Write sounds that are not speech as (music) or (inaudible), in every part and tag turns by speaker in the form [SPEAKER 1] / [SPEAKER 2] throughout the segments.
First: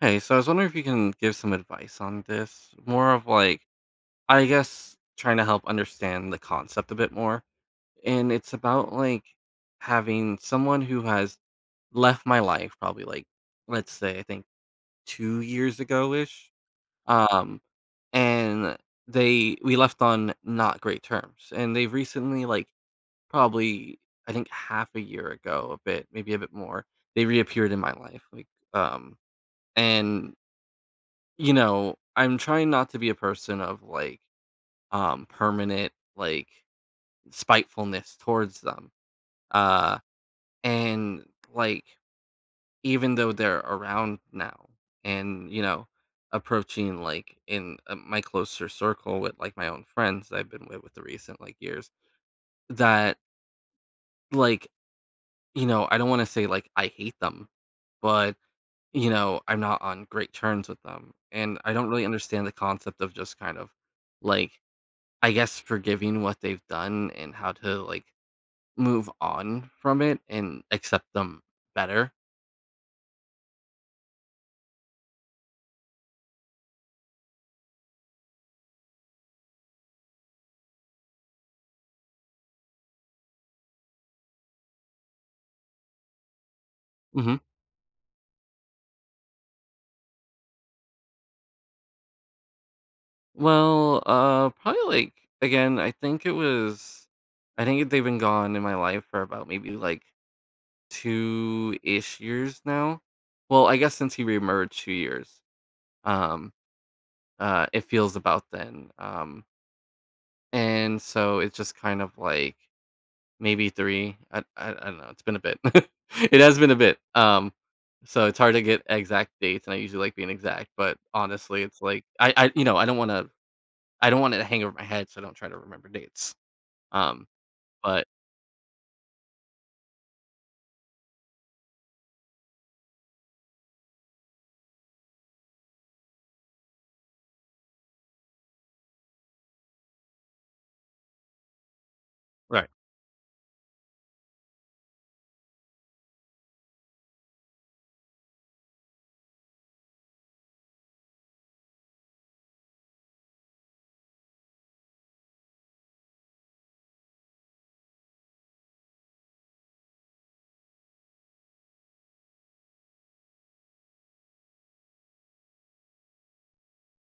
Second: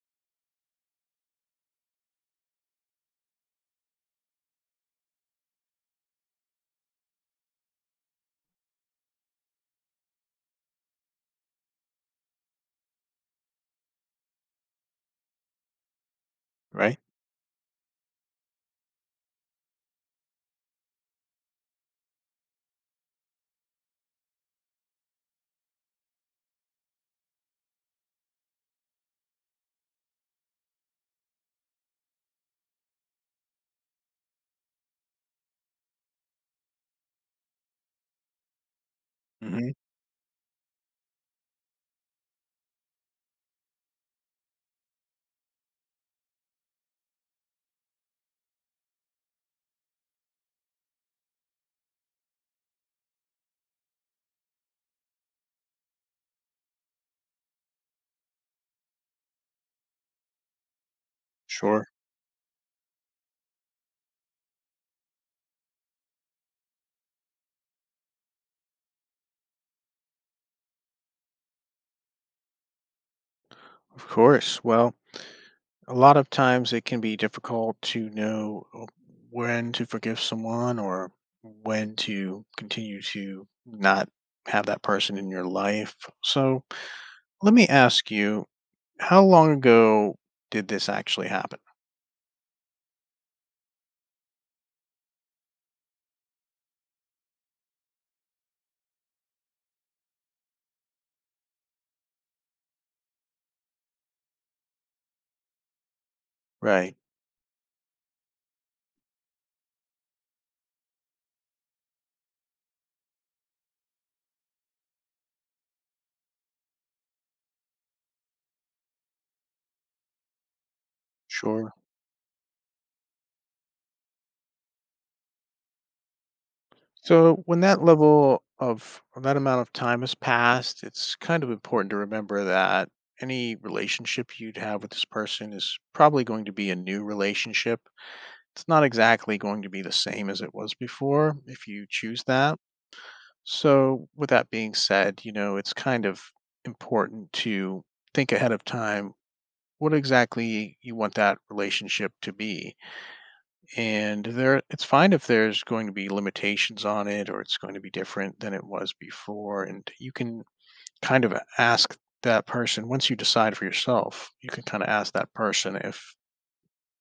[SPEAKER 1] Hey, so I was wondering if you can give some advice on this. More of like, I guess, trying to help understand the concept a bit more. And it's about like having someone who has left my life probably like, let's say, I think 2 years ago ish.
[SPEAKER 2] Right?
[SPEAKER 1] Um, and we left on not great terms. And they've recently, like, probably, I think half a year ago, a bit, maybe a bit more, they reappeared in my life. Like, um, and I'm trying not to be a person of, like, permanent, like, spitefulness towards them,
[SPEAKER 2] Hmm.
[SPEAKER 1] uh, and, like, even though they're around now and, approaching, like, in, my closer circle with, like, my own friends that I've been with the recent, like, years, that, like, I don't wanna say, like, I hate them, but, I'm not on great terms with them, and I
[SPEAKER 2] Sure.
[SPEAKER 1] don't really understand the concept of just kind of, like I guess forgiving what they've done and how to like move on from it and accept them better.
[SPEAKER 2] Of course. Well, a lot of times it can be difficult to know when to forgive someone or when to continue to not have that person in your life. So
[SPEAKER 1] Hmm.
[SPEAKER 2] let me ask you, how long ago did this actually happen?
[SPEAKER 1] Well, probably like again, I think it was, I think they've been gone in my life for about maybe like two ish years now. Well, I guess since he reemerged 2 years, um,
[SPEAKER 2] Right.
[SPEAKER 1] it feels about then. And so it's just kind of like maybe 3. I don't know, it's been a bit. (laughs) It has been a bit, so it's hard to get exact dates, and I usually like being exact, but honestly,
[SPEAKER 2] Sure.
[SPEAKER 1] it's like I I don't wanna I don't want it to hang over my head, so I don't try to remember dates, um,
[SPEAKER 2] So when that
[SPEAKER 1] but.
[SPEAKER 2] level of or that amount of time has passed, it's kind of important to remember that any relationship you'd have with this person is probably going to be a new relationship. It's not exactly going to be the same as it was before if you choose that.
[SPEAKER 1] Right.
[SPEAKER 2] So with that being said, you know, it's kind of important to think ahead of time what exactly you want that relationship to be, and there it's fine if there's going to be limitations on it or it's going to be different than it was before, and you can kind of ask that person. Once you decide for yourself, you can kind of ask that person if,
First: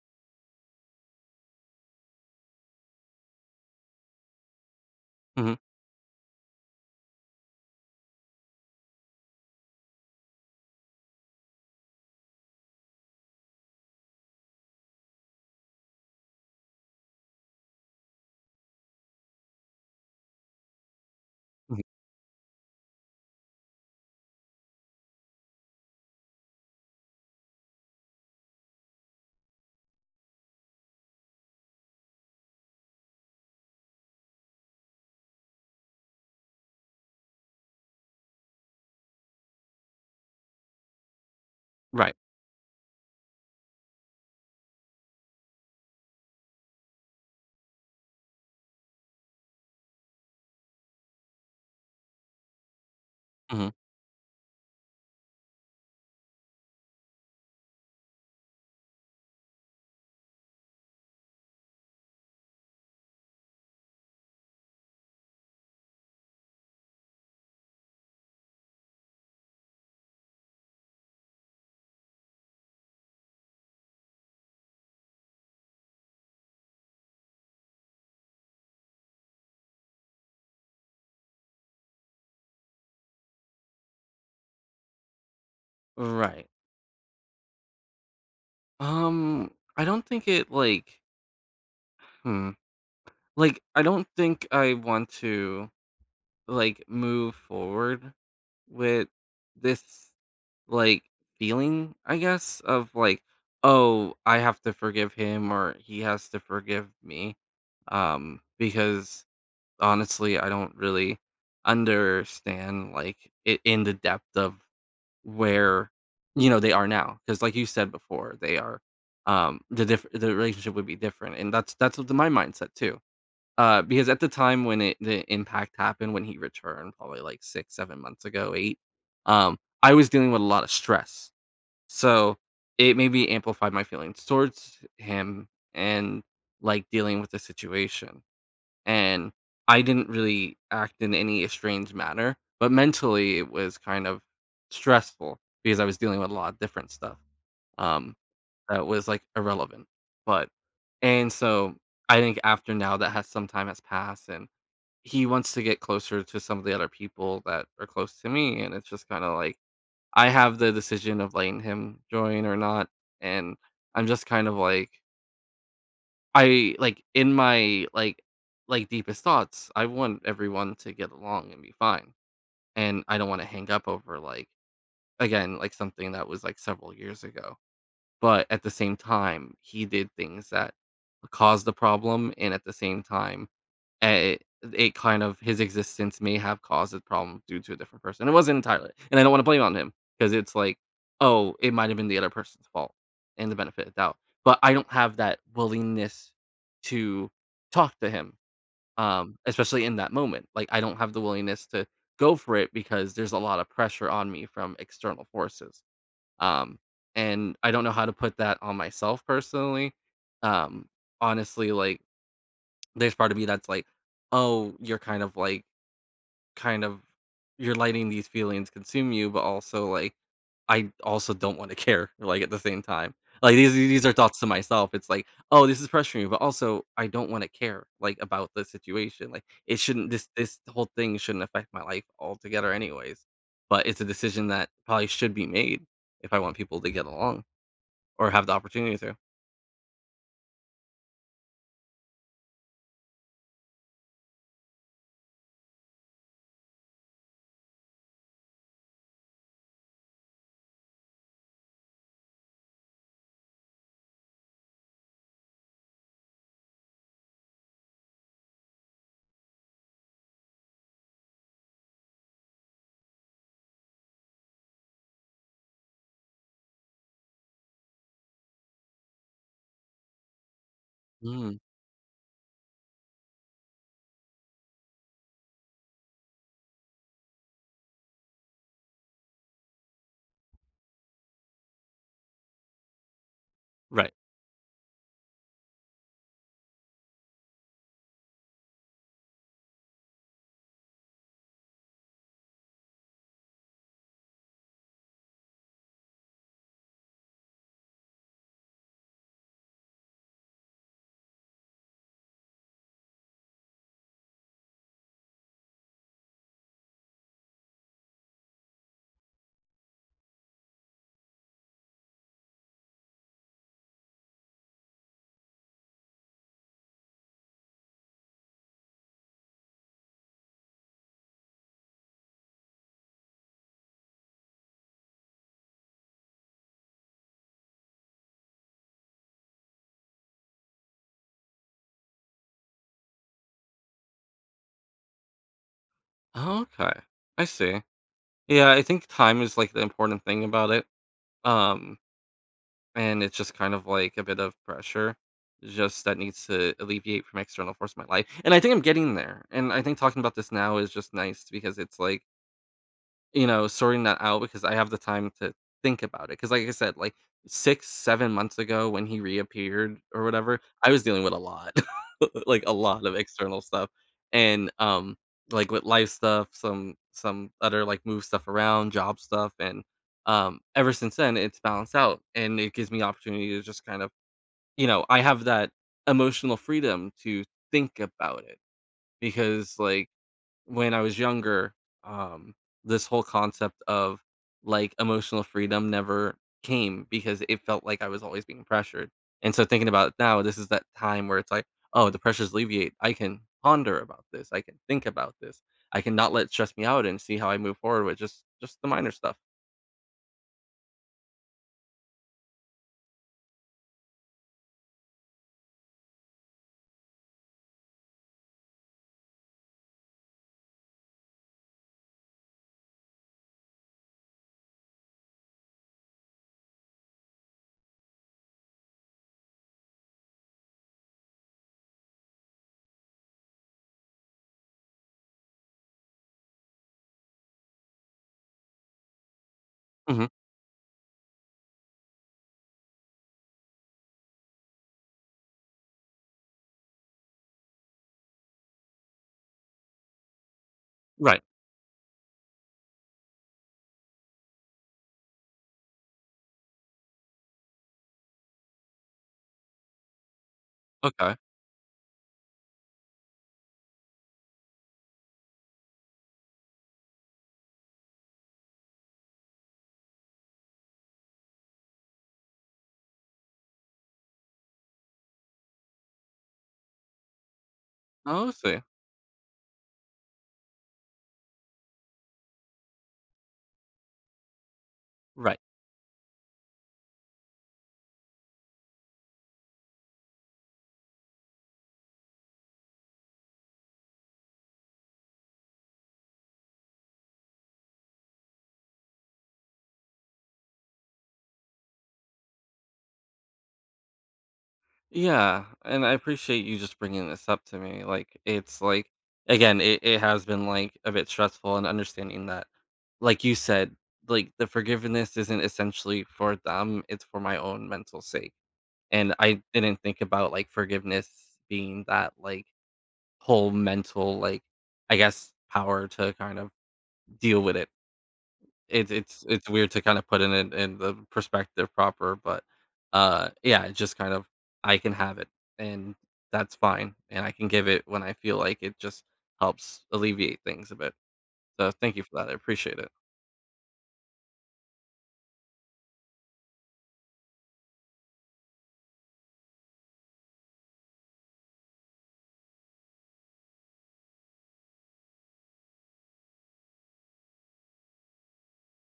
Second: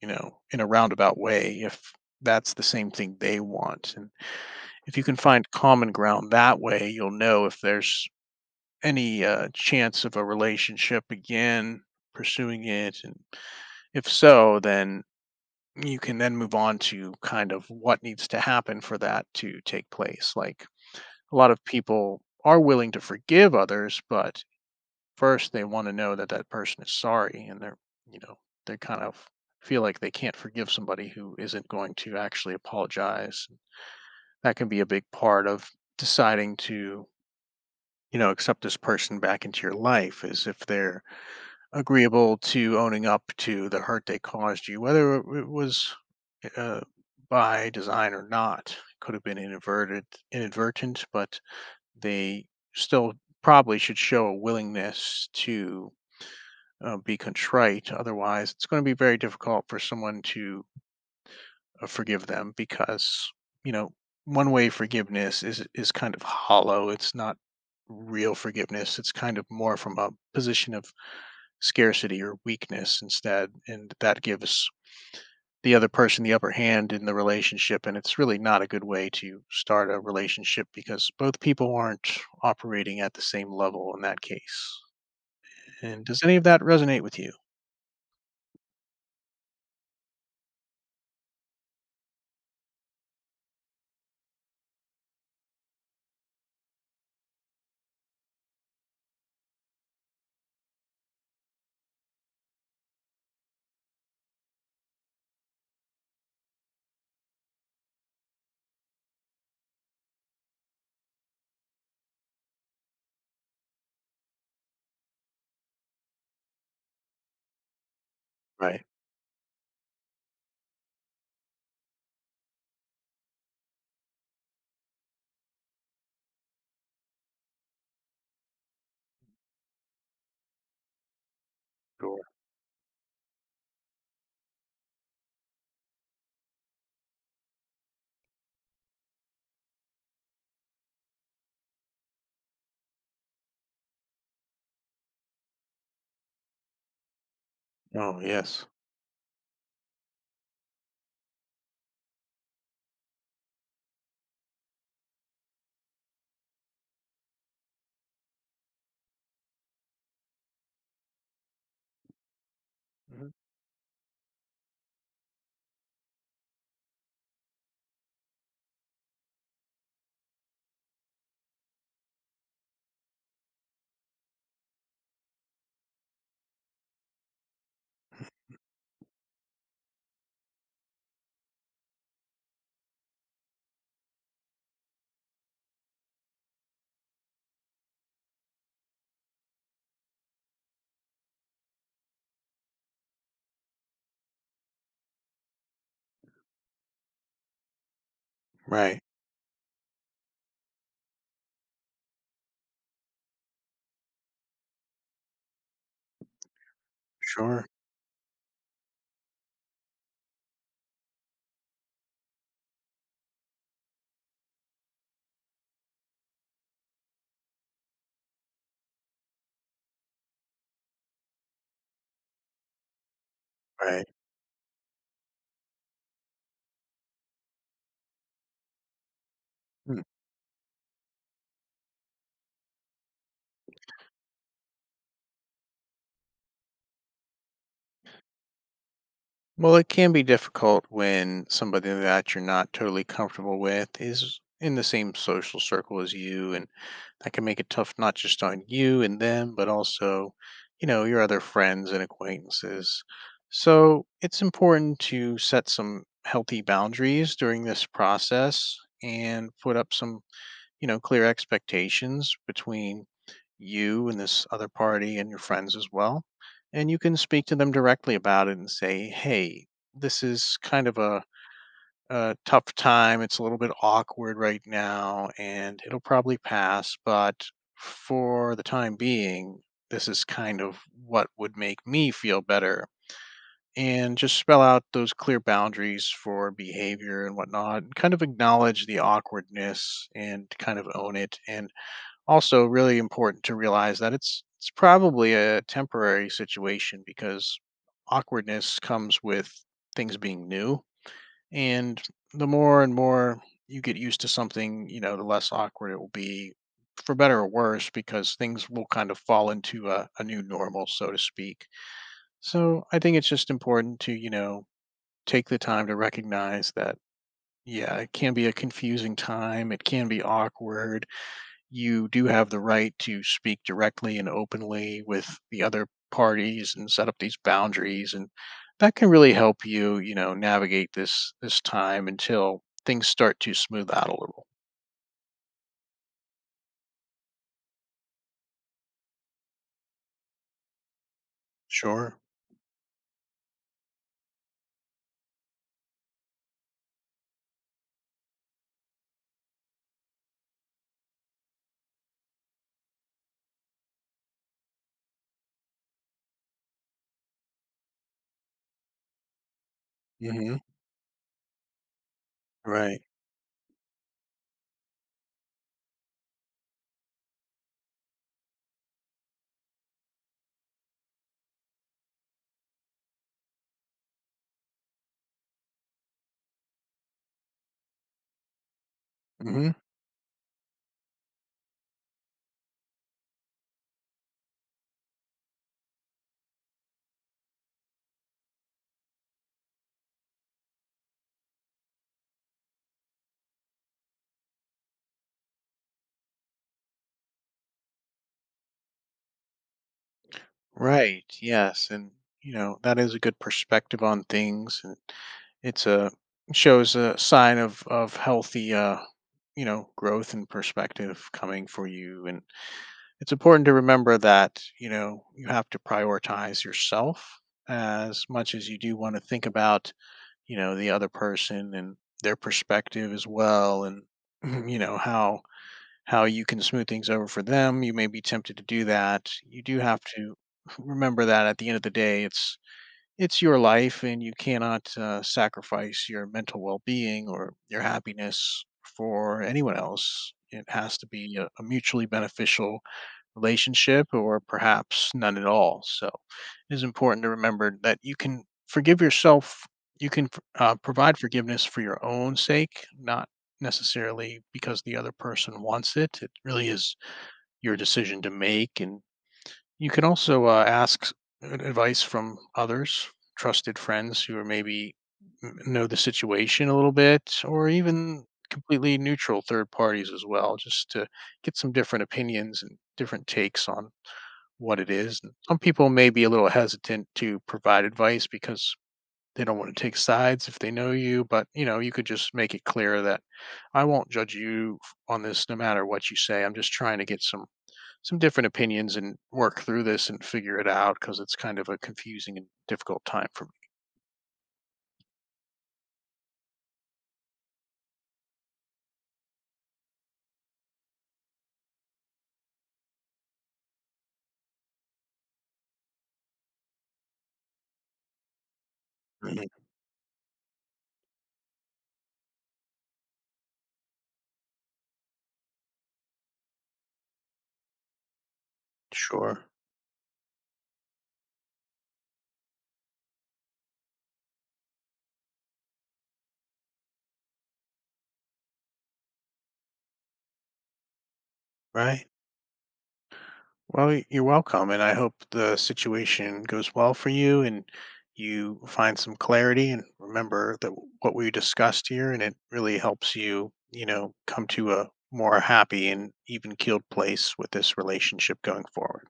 [SPEAKER 2] you know, in a roundabout way, if that's the same thing they want, and if you can find
[SPEAKER 1] Mhm.
[SPEAKER 2] common ground that way, you'll know if there's any chance of a relationship again, pursuing it, and if so, then you can then move on to kind of what needs to happen for that to take place. Like, a lot of
[SPEAKER 1] Mhm.
[SPEAKER 2] people are willing to forgive others, but first they want to know that that person is sorry, and they're, you know, they kind of feel like they can't forgive somebody who isn't going to actually apologize. That can be a big part of deciding to, you know, accept this person back into your life, is if they're
[SPEAKER 1] Right.
[SPEAKER 2] agreeable to owning up to the hurt they caused you, whether it was uh, by design or not. Could have been inadvertent, inadvertent, but they still
[SPEAKER 1] Mhm.
[SPEAKER 2] probably should show a willingness to be contrite. Otherwise, it's going to be very difficult for someone to forgive them, because, you know, one way forgiveness is kind of hollow. It's not real forgiveness. It's kind of more from a position of scarcity or weakness instead, and that gives the other person the upper hand in the relationship, and it's really not a good way to start a relationship because both people aren't operating at the same level in that case. And does any of
[SPEAKER 1] Right.
[SPEAKER 2] that resonate with you?
[SPEAKER 1] Um, I don't think it, hmm, like, I don't think I want to, like, move forward with this like, feeling, I guess, of like, "Oh, I have to forgive him or he has to forgive me." Because honestly, I don't really understand, like, it in the depth of where, they are now. Because, like you said before, they are,
[SPEAKER 2] Right.
[SPEAKER 1] the diff the relationship would be different, and that's what my mindset too. Because at the time when it the impact happened, when he returned, probably like 6, 7 months ago, 8, I was dealing with a lot of stress.
[SPEAKER 2] Sure.
[SPEAKER 1] So, it maybe amplified my feelings towards him and, like, dealing with the situation, and I didn't really act in any estranged manner, but mentally, it was kind of stressful because I was dealing with a lot of different stuff, um,
[SPEAKER 2] Oh, yes.
[SPEAKER 1] that was, like, irrelevant, but and so, I think after now that has some time has passed, and he wants to get closer to some of the other people that are close to me, and it's just kinda like I have the decision of letting him join or not,
[SPEAKER 2] Mhm.
[SPEAKER 1] and I'm just kind of like I like in my like deepest thoughts, I want everyone to get along and be fine. And I don't want to hang up over like again, like something that was like several years ago. But at the same time, he did things that caused the problem and at the same time Eh, it it kind of his existence may have caused a problem due to a different person. It wasn't entirely, and I don't wanna blame on him because it's like, "Oh, it might have been the other person's fault," and the benefit of doubt. But I don't have that willingness to talk to him,
[SPEAKER 2] Right.
[SPEAKER 1] especially in that moment. Like, I don't have the willingness to go for it because there's a lot of pressure on me from external forces. Um, and
[SPEAKER 2] Sure.
[SPEAKER 1] I don't know how to put that on myself personally. Um, honestly, like there's part of me that's like, "Oh, you're kind of like kind of you're letting these feelings consume you," but also, like, I also don't wanna (laughs) care, like, at the same time. Like, these
[SPEAKER 2] Right.
[SPEAKER 1] these are thoughts to myself. It's like, "Oh, this is pressuring you. But also I don't wanna care, like, about the situation." Like, it shouldn't this this whole thing shouldn't affect my life altogether anyways, but it's a decision that probably should be made if I want people to get along or have the opportunity to.
[SPEAKER 2] Well, it can be difficult when somebody that you're not totally comfortable with is in the same social circle as you, and that can make it tough not just on you and them, but also, you know, your other friends and acquaintances. So it's important to set some healthy boundaries during this process and put up some, you know, clear expectations between you and this other party and your friends as well. And you can speak to them directly about it and say, hey, this is kind of
[SPEAKER 1] Mm,
[SPEAKER 2] a tough time. It's a little bit awkward right now, and it'll probably pass. But for the time being, this is kind of what would make me feel better.
[SPEAKER 1] right.
[SPEAKER 2] And just spell out those clear boundaries for behavior and whatnot. And kind of acknowledge the awkwardness and kind of own it. And also, really important to realize that it's probably a temporary situation, because awkwardness comes with things being new, and the more and more you get used to something, you know, the less awkward it will be, for better or worse, because things will kind of fall into a new normal, so to speak. So I think it's just important to, you know, take the time to recognize that, yeah, it can be a confusing time. It can be awkward. You do have the right to speak directly and openly with the other parties and set up these boundaries, and that can really help you, you know, navigate this time until things start to smooth out a little.
[SPEAKER 1] Okay, I see. Yeah, I think time is like the important thing about it. Um,
[SPEAKER 2] Sure.
[SPEAKER 1] and it's just kind of like a bit of pressure just that needs to alleviate from external force in my life. And I think I'm getting there. And I think talking about this now is just nice because it's like, sorting that out because I have the time to think about it. Cause like I said, like 6, 7 months ago when he reappeared or
[SPEAKER 2] Hmm.
[SPEAKER 1] whatever, I was dealing with a lot like, a
[SPEAKER 2] Right.
[SPEAKER 1] lot of external stuff, and, like, with life stuff, some other, like, move stuff around, job stuff, and, ever since then, it's balanced out, and it gives me opportunity to just kind of I have that emotional freedom to think about it
[SPEAKER 2] Hmm.
[SPEAKER 1] because, like when I was younger, um, this whole concept of like emotional freedom never came because it felt like I was always being pressured. And so thinking about it now, this is that time where it's like, oh, the pressures alleviate. I can ponder about this. I can think about this. I can not let it stress me out and see how I move forward with just the minor stuff.
[SPEAKER 2] Right, yes. And, you know, that is a good perspective on things, and it's a, shows a sign of healthy, uh, you know, growth and perspective coming for you. And it's important to remember that, you know, you have to prioritize yourself as much as you do want to think about, you know, the other person and their perspective as well. And (clears throat) you know how you can smooth things over for them, you may be tempted to do that. You do have
[SPEAKER 1] Hmm.
[SPEAKER 2] to (laughs) remember that at the end of the day, it's your life, and you cannot sacrifice your mental well-being or your happiness for anyone else. It has to be
[SPEAKER 1] Right.
[SPEAKER 2] a mutually beneficial relationship, or perhaps none at all. So it is important to remember that you can forgive yourself. You can provide
[SPEAKER 1] Okay.
[SPEAKER 2] forgiveness for your own sake, not necessarily because the other person wants it. It really is your decision to make. And you can also ask ad- advice from others, trusted friends who are maybe know the situation a little bit, or even
[SPEAKER 1] Oh, I see.
[SPEAKER 2] completely neutral third parties as well, just to get some different opinions and different takes on what it is. And some
[SPEAKER 1] Right.
[SPEAKER 2] people may be a little hesitant to provide advice because they don't want to take sides if they know you, but, you know, you could just make it clear that I won't judge you on this no matter what you say. I'm just trying to get some different opinions and work through this and figure it out because it's kind of a confusing and difficult time for me.
[SPEAKER 1] Yeah, and I appreciate you just bringing this up to me. Like, it's like, again, it has been like a bit stressful and understanding that, like you said, like the forgiveness isn't essentially for them, it's for my own mental sake. And
[SPEAKER 2] Mhm.
[SPEAKER 1] I didn't think about like forgiveness being that like whole mental, like, I guess, power to kind of deal with it. it's
[SPEAKER 2] Sure.
[SPEAKER 1] it's it's weird to kinda put in it in the perspective proper, but, yeah, it's just kind of I can have it, and that's fine, and I can give it when I feel like it just helps alleviate things a bit. So,
[SPEAKER 2] Right.
[SPEAKER 1] thank you for that, I appreciate it.
[SPEAKER 2] Well, you're welcome, and I hope the situation goes well for you and you find some clarity and remember what we discussed here, and it really helps you, you know, come to a more happy and even keeled place with this relationship going forward.